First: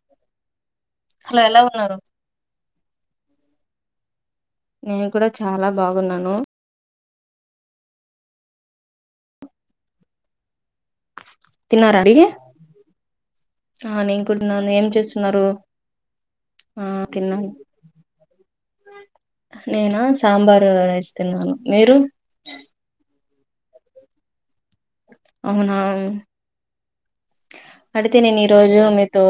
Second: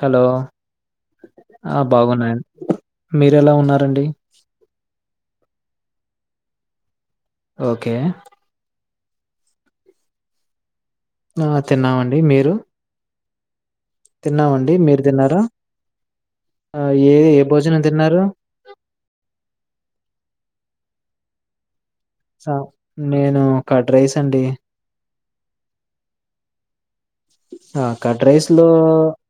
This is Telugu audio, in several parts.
హలో ఎలా ఆ ఉన్నారు బాగున్నాను మీరెలా ఉన్నారండి నేను కూడా చాలా బాగున్నాను ఓకే ఆ తిన్నారాండి తిన్నామండి మీరు ఆ నేనుకుడన్నాను తిన్నామండి ఏం మీరు తిన్నారా? చేస్తున్నారు ఆ ఏ ఏ తిన్నాను భోజనం తిన్నారు? నేనా సాంబార్ వేసుకున్నాను మీరు నేను కర్డ్ రైస్ అండి అవునా ఆ అడితే కర్డ్ నేను ఈ రైస్ లో రోజు మీతో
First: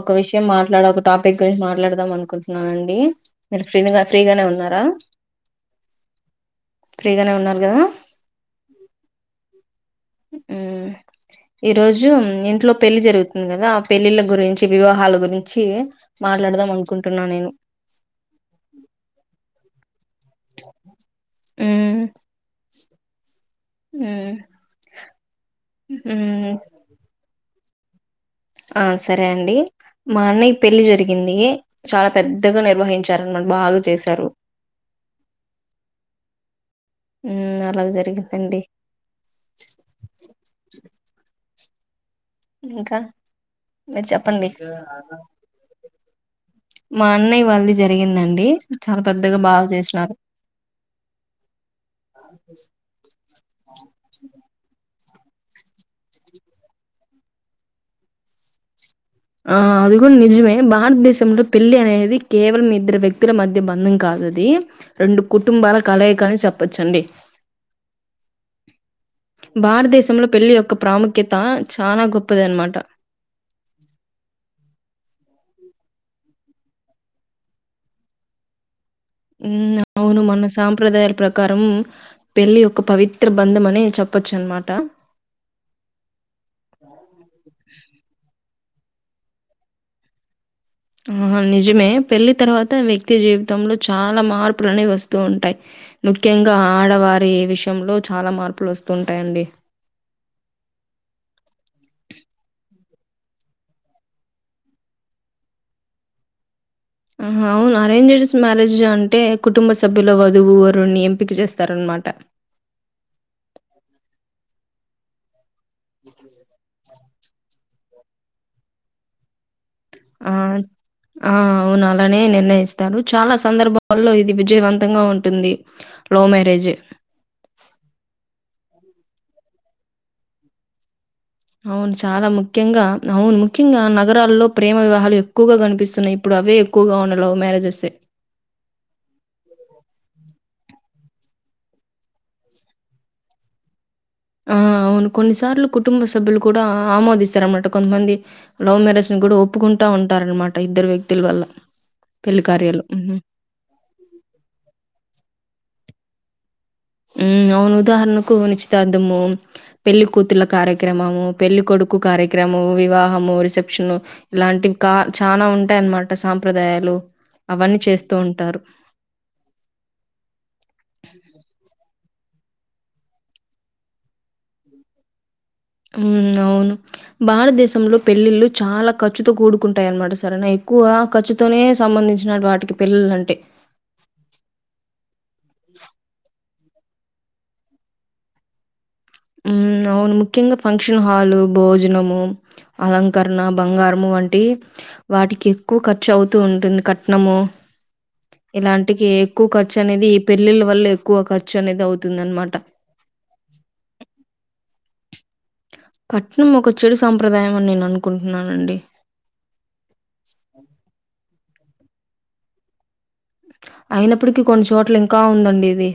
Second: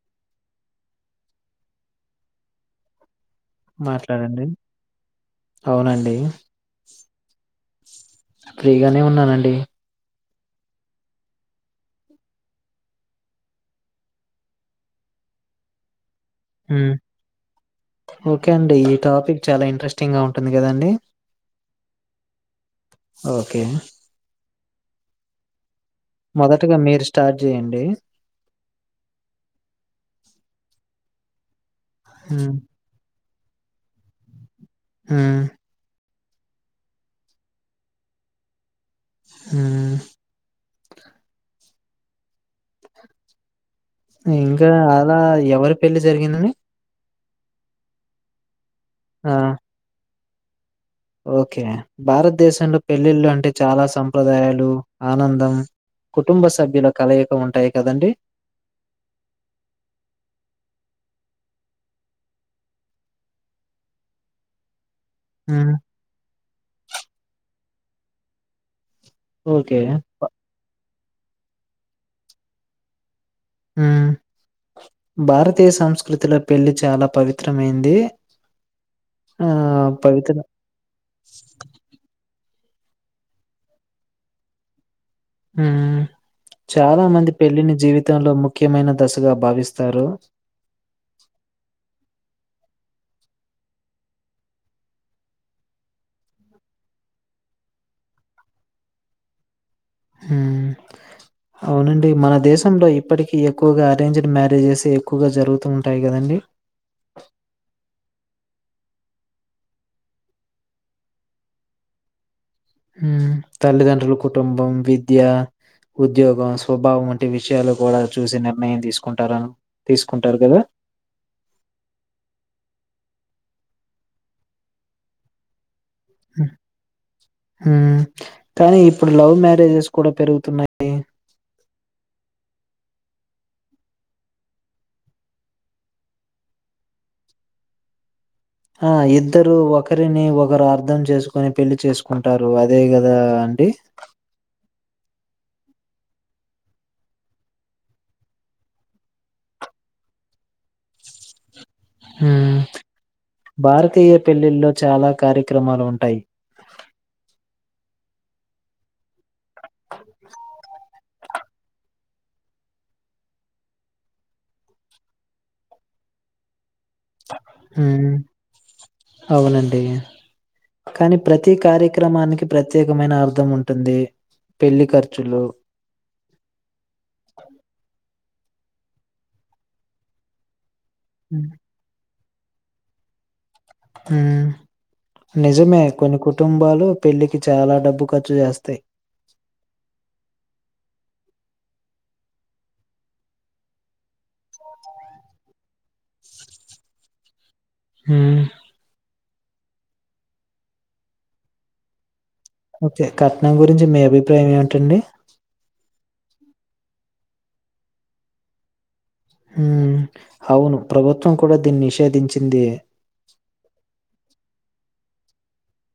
ఒక విషయం మాట్లాడకు టాపిక్ గురించి మాట్లాడదాం అనుకుంటున్నానండి మీరు ఫ్రీగా ఫ్రీగానే మాట్లాడండి ఉన్నారా అవునండి ఫ్రీగానే ఉన్నారు కదా ఫ్రీగానే ఉన్నానండి మ్మ్ ఈరోజు ఇంట్లో పెళ్లి జరుగుతుంది కదా ఆ పెళ్లిళ్ళ గురించి, వివాహాల గురించి మాట్లాడదాం మ్ అనుకుంటున్నా నేను ఓకే అండి ఈ టాపిక్ చాలా ఇంట్రెస్ట్ ఇంగా ఉంటుంది కదండి మ్ ఓకే మ్ మొదటగా మీరు స్టార్ట్ జెయ్యండి ఆ సరే అండి మా అన్నయ్య పెళ్ళి జరిగింది చాలా హ్మ్ పెద్దగా నిర్వహించారు మ్ మాకు బాగా చేశారు హ్మ్ ఉమ్ అలాగ జరిగిద్దండి హ్మ్ ఇంకా మీరు చెప్పండి ఇంగా అలా ఎవరు పెళ్లి జరిగిందండి మా అన్నయ్య వాళ్ది జరిగిందండి చాలా ఆ పెద్దగా బాగా చేసినారు ఓకే భారతదేశంలో పెళ్ళిళ్ళు అంటే చాలా సాంప్రదాయాలు ఆనందం కుటుంబ సభ్యులు కలయిక ఉంటాయి కదండి ఆ అది కూడా నిజమే భారతదేశంలో పెళ్లి అనేది కేవలం ఇద్దరు వ్యక్తుల మధ్య బంధం కాదది రెండు హ్మ్. కుటుంబాల కలయిక అని చెప్పచ్చండి ఓకే. బ భారతదేశంలో పెళ్లి యొక్క ప్రాముఖ్య కిత చానా గొప్పదనమాట మ్ భారతీయ సంస్కృతిలో పెళ్లి చాలా పవిత్రమైంది మ్ ఆహ్, అవును పవిత్ర మన సాంప్రదాయాల ప్రకారం పెళ్ళి ఒక పవిత్ర బంధం అనే చెప్పొచ్చు అనమాట మ్ చాలా మంది పెళ్లిని జీవితంలో ముఖ్య ముఖ్యమైన దశగా భావిస్తారు ఆ నిజమే పెళ్లి తర్వాత వ్యక్తి జీవితంలో చాలా మార్పులనే వస్తూ ఉంటాయి ముఖ్యంగా ఆడవారి విషయంలో చాలా మార్పులు వస్తూ ఉంటాయండి మ్ అవునండి మన దేశంలో ఇప్పటికీ ఎక్కువగా అరేంజ్డ్ మ్యారేజెస్ ఎక్కువగా జరుగుతూ ఉంటాయి కదండి ఆహా! అవును. అరేంజ్డ్స్ మ్యారేజ్ అంటే కుటుంబ సభ్యుల వధువు వరుడ్ని ఎంపిక చేస్తారనమాట హ్మ్ తల్లిదండ్రులు కు కుటుంబం విద్యా ఉద్యోగం స్వభావం అంట ఇంటి విషయాలు కూడా చూసి నిర్ణయం తీసుకుంటారన్ ఆన్ ఆ అవును అలానే నిర్ణయిస్తారు చాలా సందర్భాల్లో ఇది విజయవంతంగా ఉంటుంది లవ్ మ్యారేజ్. హ కానీ ఇప్పుడు లవ్ మ్యారేజెస్ కూడా పెరుగుతున్నాయి అవును చాలా ముఖ్యంగా అవును ముఖ్యంగా నగరాల్లో ప్రేమ వివాహాలు ఎక్కువగా కనిపిస్తున్నాయి ఇప్పుడు అవే ఎక్కువగా వున్న లవ్ మ్యారేజెసే ఆ ఇద్దరు ఒకరిని ఒ ఒకరు అర్ధం చేసుకుని పెళ్లి చేసుకుంటారు అదే గదా అండి ఆ అవును కొన్నిసార్లు కుటుంబ సభ్యులు కూడా ఆమోదిస్తారనమాట కొంతమంది లవ్ మ్యారేజ్ ని కూడా ఒప్పుకుంటా ఉంటారనమాట ఇద్దరు వ్యక్తుల వల్ల హు పెళ్లి కార్యాలు. హ్మ్. భారతీయ పెళ్ళిల్లో చాలా కార్య క్రమాలు ఉంటాయి ఉ అవును ఉదాహరణకు నిచితార్థము పెళ్లికూతుల కార్యక్రమము పెళ్లి కొడుకు కార్యక్రమము వివాహము రిసెప్షన్ ఇలాంటివి కా చనా ఉంటాయన్నమాట సాంప్రదాయాలు అవన్నీ హు చేస్తూ ఉంటారు. అవునండి కానీ ప్రతి కార్య క్రమానికి ప్రత్యేకమైన అర్థం ఉంటుంది పెళ్లి ఖర్చులు ఉమ్ అవును భారతదేశంలో పెళ్ళిళ్లు చాలా ఖర్చుతో కూడుకుంటాయాన్మాట సారెనా ఎక్కువగా హ్మ్. ఖర్చుతోనే సంబంధించి వినడు వాటికి పెళ్లిలు అంటే హు నిజమే కొన్ని కు కుటుంబాలు పెళ్లికి చాలా డబ్బు ఖర్చు చేస్తాయి ఉమ్ అవును ముఖ్యంగా ఫంక్షన్ హాలు భోజనము అలంకరణ బంగారము వం టిప్ వాటికి ఎక్కువ ఖర్చు అవుతూ ఉంటుంది కట్నము హ్మ్. ఇలాంటికి ఎక్కువ ఖర్చు అనేది ఈ పెళ్లిలు వల్లే ఎక్కువ ఖర్చు అనేది అవుతు అన్మా ఓకే కట్నం గురించి మీ అభి ప్రాయం ఏమిటండి కట్నం ఒక చెడు సాంప్రదాయం అని నేను అనుకుంటున్నానండి హ అవును ప్రభు త్వం కూడా దీన్ని నిషేధించింది అయినప్పటికీ కొన్ని చోట్ల ఇంకా ఉందండి ఇది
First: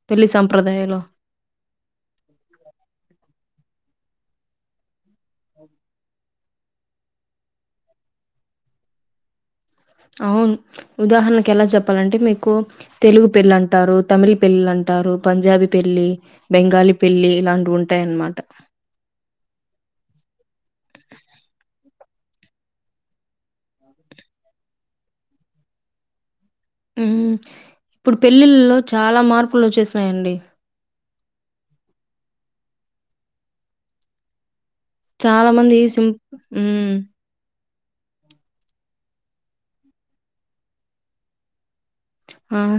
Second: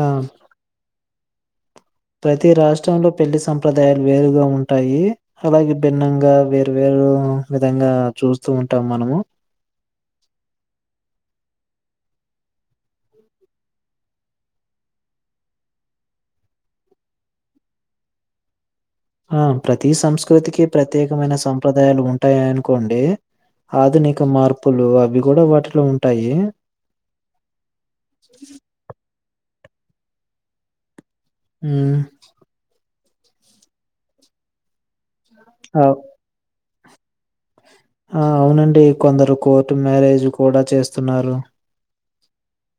ఆ! పెళ్లి సంప్రదాయాలో ప్రతి రాష్ట్రంలో పెళ్లి సంప్రదాయాలు వేరుగా ఉంటాయి అలాగే భిన్నంగా వేరు వేరు విధంగా చూస్తూ ఉంటాం మనము అవును ఉదాహరణకు ఎలా చెప్పాలంటే మీకు తెలుగు పెళ్ళి అంటారు తమిళ పెళ్ళి అంటారు పంజాబీ పెళ్లి బెంగాలీ పెళ్ళి ఇలాంటివి ఉంటాయిన్మాట ఆ ప్రతి సంస్కృతికి ప్రత్యేకమైన సంప్రదా ఆదాయాలు ఉంటాయి అనుకోండి ఆధునిక మార్పులు అవి గూడా వాటిలో ఉంటాయి ఇప్పుడు పెళ్ళిళ్ళ లో చాలా మార్పు అప్పులు వచ్చేసినయండి మ్ చాలా మంది అవ్ సింపుల్ మ్ ఆ అవునండి కొందరు కోర్టు మ్యారేజ్ కూడా చేస్తున్నారు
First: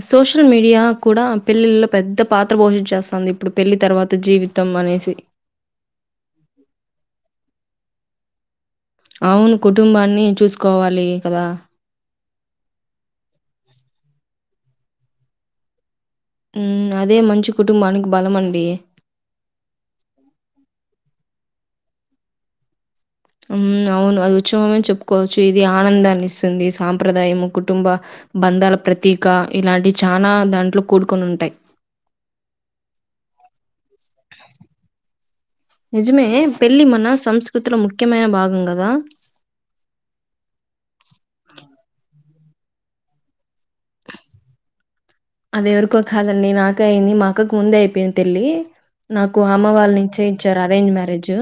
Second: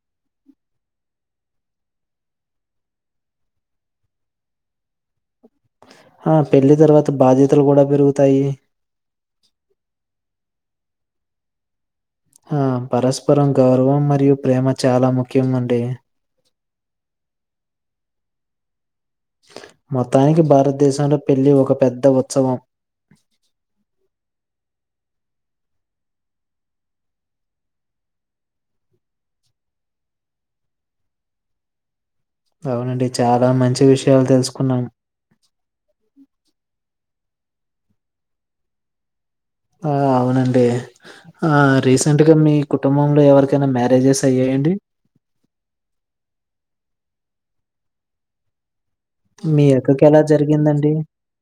సోషల్ మీడియా కూడా పెళ్ళిలో పెద్ద పాత్ర పోషించ చేస్తుంది ఇప్పుడు పెళ్లిి తర్వాత జీవితం అనేసి ఆ పెళ్ళి తర్వాత బాధ్యత లు గూడా పెరుగుతాయి అవున్ కుటుంబాన్ని చూసుకోవాలి కదా ఆ పరస్పరం గౌరవం మరియు ప్రేమ చాలా ముఖ్యం అండి మ్ అదే మంచి కుటుంబానికి బలం అండి మొత్తానికి భారతదేశంలో పెళ్ళి ఒక పెద్ద ఉత్సవం అవును అది ఉత్సవమే చెప్పుకోవచ్చు ఇది ఆనందాన్ని ఇస్తుంది సాంప్రదాయం కుటుంబ బంధాల ప్రతీక ఇలాంటి చాలా దాంట్లో కూడుకొని ఉంటాయి అవునండి చాలా మంచి విషయాలు తెలుసుకున్నాం నిజమే పెళ్ళి మనసు సంస్కృతిలో ముఖ్యమైన భాగం గాదా అవునండి రీసెంట్గా మీ కుటుంబంలో ఎవరికైనా మ్యారేజెస్ అయ్యాయండి అది ఎవరకో కాదండి నాక అయింది మా అక్కకు ముందే అయిపోయింది పెళ్లి నాకు మీ అమ్మ వాళ్ళ అక్కకి ఎలా నుంచే ఇచ్చారు అరేంజ్ జరిగిందండి? మ్యారేజ్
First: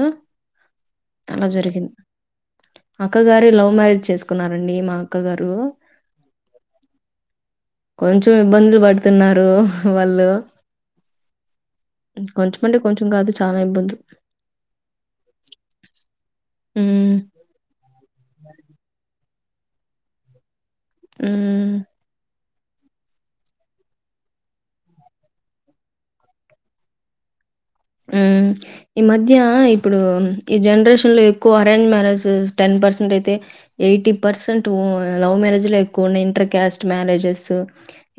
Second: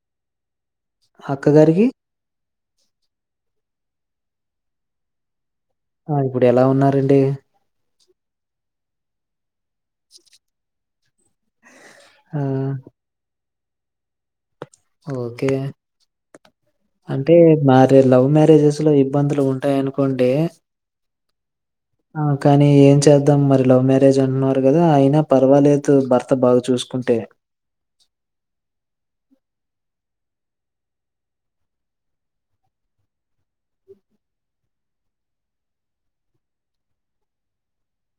అలా అక్కగారికి? జరిగింది అక్క గారి లవ్ మ్యారేజ్ చేసుకు కున్నారండి మా అక్క గారు ఆ ఇప్పుడు ఎలా ఉన్నారండి కొంచెం ఇబ్బందులు బడుతున్నారు రు వాళ్ళు ఆ కొంచమంటే కొంచెం కాదు చాన ఇబ్బంది ఓకే హ్మ్. అంటే మారే లవ్ మ్యారేజెస్ లో ఇబ్బందులు ఉంటాయనుకోంటే ఊ కానీ ఏం చేద్దాం మరి లవ్ మ్యారేజ్ అన్నారు కదా అయినా పర్వాలేదు భర్త బాగా చూసుకుంటే ఈ మధ్య ఇప్పుడు ఈ జనరేషన్ లో ఎక్కువ అరేంజ్ మ్యారేజెస్ టెన్ పర్సెంట్ అయితే ఎయిటీ పర్సెంట్ లవ్ మ్యారేజ్ లో ఎక్కువ ఉన్నాయి ఇంటర్ క్యాస్ట్ మ్యారేజెస్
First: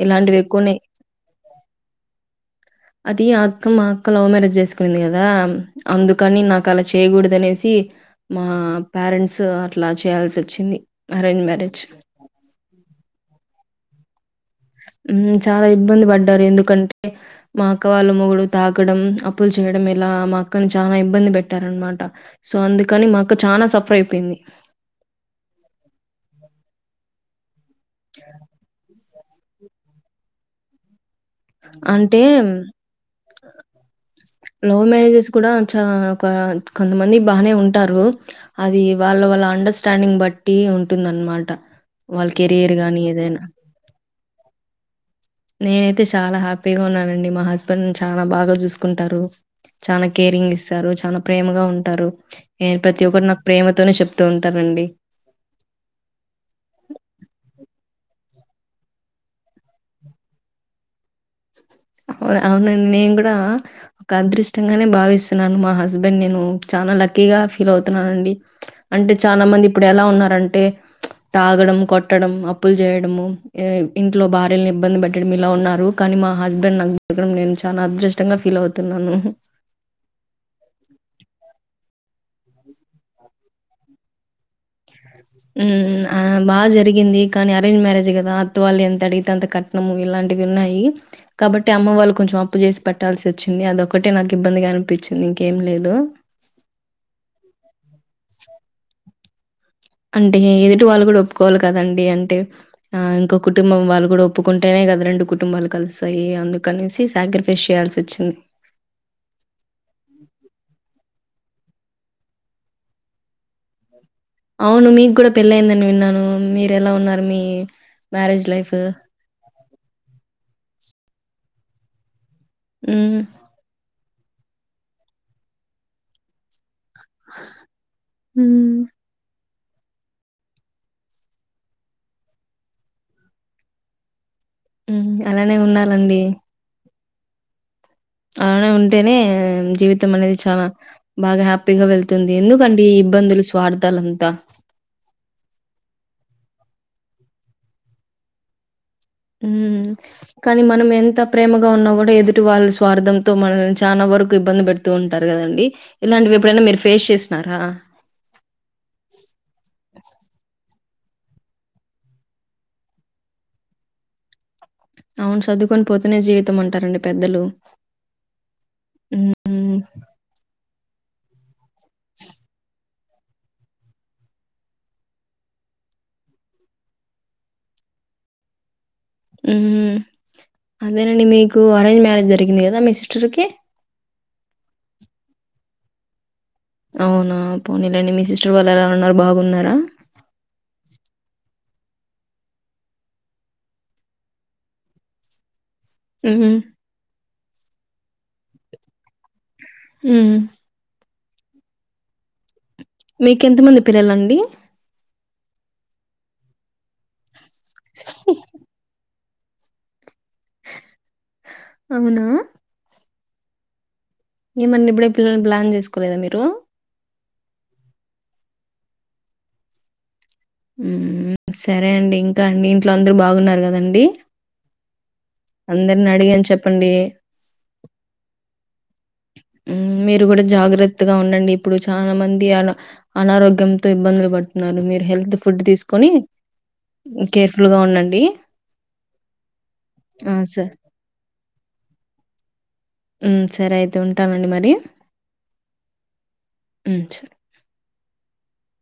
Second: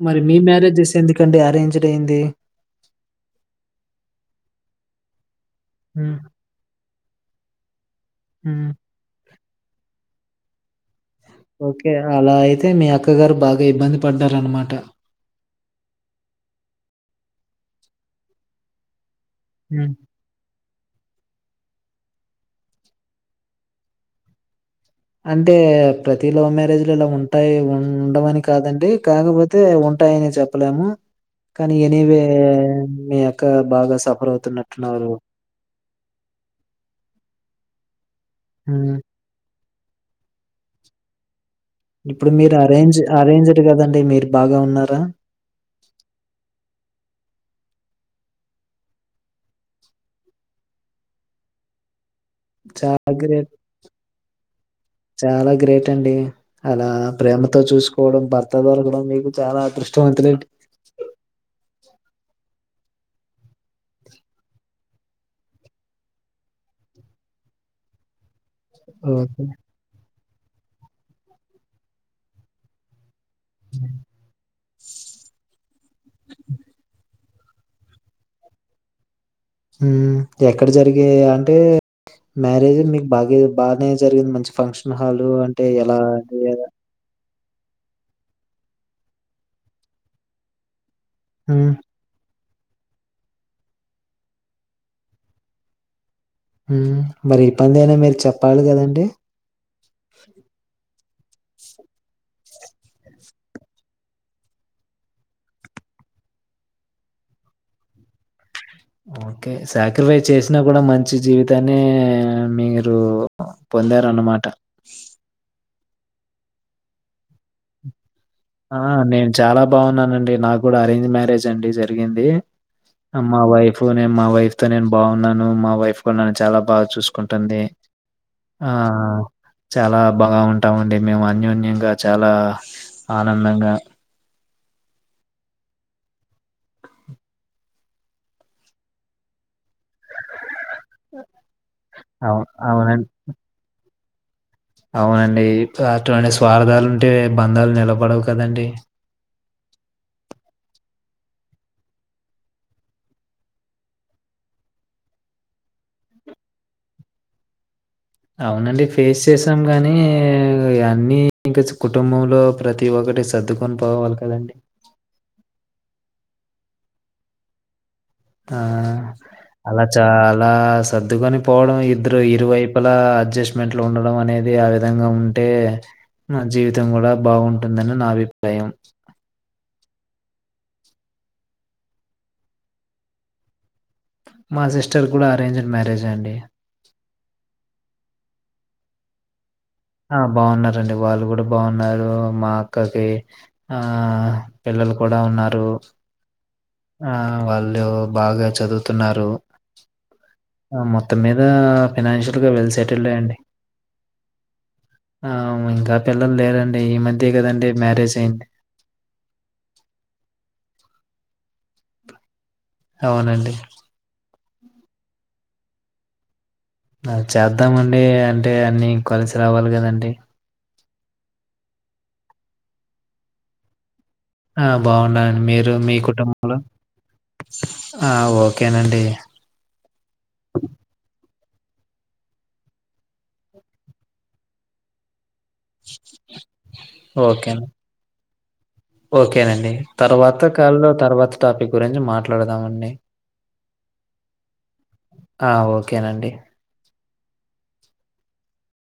మరి మీ ఇలాంటివి ఎక్కువ ఉన్నాయి. మ్యారేజ్ చేస్ ఎందుకండి అరేంజ్డ్ అయ్యంది అది అక్క మా అక్క లవ్ మ్యారేజ్ చేసుకునేంది కదా హ్మ్. అందుకని నాకు అలా చ్ చేయకూడదు అనేసి మా హ్మ్. పేరెంట్స్ అట్లా చేయాల్సి వచ్చింది ఓకే అలా అయితే మీ అక్కగారు బాగా ఇబ్బంది పడ్డారు అనమాట ఉ చాలా ఇబ్బంది పడ్డారు ఎందుకంటే మా అక్క వాళ్ళ మొగుడు తాగడం అప్పులు చేయడం హ్మ్. ఇలా మా అక్కను చాలా ఇబ్బంది పెట్ట పెట్టారనమాట సో అందుకని మాకు చానా సఫర్ అయిపోయింది అంటే ప్రతి లవ్ మ్యారేజ్ లో ఇలా ఉంట ఉంటాయీ ఉండమని కాదండి కాకపోతే ఉంటాయని చెప్పలేము కానీ అంటే ఎనీవే మీ అక్క బాగా సఫర్ లవ్ అవుతున్నట్టున్నారు. మ్యారేజెస్ కూడా చ కొంతమంది బానే ఉంట ఉంటారు అది హ్మ్. వాళ్ళ వాల్ల అండర్స్ స్టాండింగ్ బట్టి ఉంటుందనమాట వాళ్ళ ఇప్పుడు మీరు కెరియర్ అరేంజ్ గానీ ఏదైనా. అరేంజడ్ కదండి మీరు బాగా ఉన్నారా నేనైతే చాలా హ్యాపీగా ఉన్నానండి మా హస్బెండ్ చానా బాగా చూసుకుంటారు చానా కేరింగ్ ఇస్తారు చానా ప్రేమగా ఉంటారు నేను ప్రతి చాలా ఒక్కటి నాకు గ్రేట్ ప్రేమతోనే చెప్తూ ఉంటారండి. చాలా గ్రేట్ అండి అలా ప్రేమతో చూసుకు కోవడం భర్త దొరకడం మీకు చాలా అదృష్టవంతులాండీ అవున అవునండి నేను కూడా ఒక అదృష్టంగానే భావిస్తున్నాను మా హస్బెండ్ నేను చానా లక్కీగా ఫీల్ అవుతున్నానండి అంటే ఓకే. చానా మంది ఇప్పుడు ఎలా ఉన్నారుం అంటే తాగడం కొట్టడం అప్పులు చేయడము ఇంట్లో భార్యలను ఇబ్బంది పెట్టడం ఇలా ఉన్నారు కనిమా హస్బెండ్ నాకు దొరకడం నేను చానా అదృష్టంగా ఫీల్ అవుతున్నాను హ ఎక్కడ జరిగా అంటే అంటే మ్యారేజ్ మీకు బాగా బాగానే జరిగింది మంచి ఫంక్షన్ హాలు అంటే ఉ ఎలా ఆ అది బాగా ఎలా? జరిగింది కానీ అరేంజ్ మ్యారేజ్ కదా అత్త వాళ్ళు ఎంత అడిగితే అంత కట్నము ఇలాంటివి ఉన్నాయి కాబట్టి హ్మ్. అమ్మ వాళ్ళ కొంచెం అ అప్పు చేసి పట్టాల్సి వచ్చింది అదోక్కటే నాకు ఇబ్బందిగా అనిపించింది ఇంకేం లేదు ఉమ్ మరి ఇబ్బంది అయినా మీరు చెప్ ప్పాలి కదండి అంటే ఇది ట్లో వాళ్ళు కూడా ఒప్పుకోవాలి కదండి అంటే ఇంకో కుటుంబం వాళ్ళు కూడా ఒప్పుకుంటేనే కదా రెండు కుటుంబాలు కలుస్తాయి అందుకనేసి సాక్రిఫైస్ చేయాల్సి వచ్చింది ఓకే సాక్రిఫైస్ చేసినా కూడా మం చి జీవితాన్నే మీరు పొంద అవును మీకు కూడా పెళ్ళైదని విన్నాను మీరు ఎలా ఉన్నారు మీ మ్యారేజ్ ఆ లైఫు? నేను చాలా బాగున్నానండి నాకు కూడా అరేంజ్ మ్యారేజ్ అండి జరిగింది హ్మ్. అమ్మ వైఫ్ మేం మా వైఫ్ తో నేను బాగున్నాను మా వైఫ్ కూడా నన్ను చాలా బాగా చూసుకుంటుంది ఆ హ్మ్. చాలా బాగా ఉంటామండి మేము అన్యోన్యంగా చాలా ఆనందంగా ఉమ్ అలానే ఉండాలండి అలానే ఉంటేనే జీవితం అనేది చానా బాగా హ్యాపీగా వెళ్తుంది అవును. ఎందుకండి ఈ అవునండి. ఇబ్బందులు స్వార్థాలు త్త అవునండి అటువంటి స్వార్థాలు ఉంటే బంధాలు నిలబడవు కదండి ఉమ్ కానీ మనం ఎంత ప్రేమగా ఉన్నా కూడా ఎదుటి వాళ్ళ స్వార్థంతో మనల్ని చానా వరకు ఇబ్బంది పెడుతూ ఉంటారు కదండి ఇలాంటివి ఎప్పుడైనా మీరు ఫేస్ చేసినారా అవునండి ఫేస్ చేసాం గానీ అన్నీ ఇంక కుటుంబంలో ప్రతి ఒకటి సర్దుకొని పోవాలి కదండి అవును సర్దుకొని పోతేనే జీవితం అంటారండి పెద్దలు ఆ హ్మ్. అలా చాలా సర్దుకొని పోవడం ఇద్దరు ఇరువైపులా అడ్జస్ట్మెంట్ లో ఉండడం అనేది ఆ విధంగా ఉంటే నా జీవితం కూడా బాగుంటుందని నా అభిప్రాయం ఉహుమ్మ్ అదేనండి మీకు అరేంజ్ మ్యారేజ్ జరిగింది కదా మీ సిస్టర్కి మా సిస్టర్ కూడా అరేంజ్డ్ మ్యారేజ్ అండి అవునా పోనీలెండి మీ సిస్టర్ వాళ్ళలా ఉన్నారు బాగున్నా ఆ బాగున్నారండి వాళ్ళు కూడా బాగున్నారు మా అక్కకి ఆ పిల్లలు కూడా ఉన్నారు ఉమ్ ఆ వాళ్ళు బాగా చదువుత న్నారు హ్మ్. అ మొ త్తం మీద ఫైనాన్షియల్ గా వెల్ సెటిల్డే అండి. మీకు ఎంతమంది పిల్లలండి ఆ ఇంకా పిల్లలు లేరండి ఈ మధ్య నండి మ్యారేజ్ అయింది అవునా అవునండి ఏమండి ఇప్పుడే పిల్లల్ని ప్లాన్ చేసుకోలేదా మీరు చేద్దామండి అంటే అన్నీ కలిసి రావాలి కదండి సరే అండి ఇంకా అండి ఇంట్లో అందరు బాగున్నారు కదండి ఆ బాగున్నా అందరిని అడిగాని చెప్పండి ఆ! ఓకేనండి. మ్.. మీరు కూడా జాగ్రత్తగా ఉండండి చాలా మంది అ అనారోగ్యంతో ఇబ్బందులు పడుతున్నారు మీరు హెల్త్ ఫుడ్ తీసుకొని ఓకేను. కేర్ఫుల్ గా ఉండండి ఓకేనండి ఆ! తర్వాత స కాల్ లో తర్వాత టాపిక్ గురించి మాట్లాడదామండి సరే అయితే ఉంటానండి మరి. ఆ! ఓకేనండి. మ్ సరె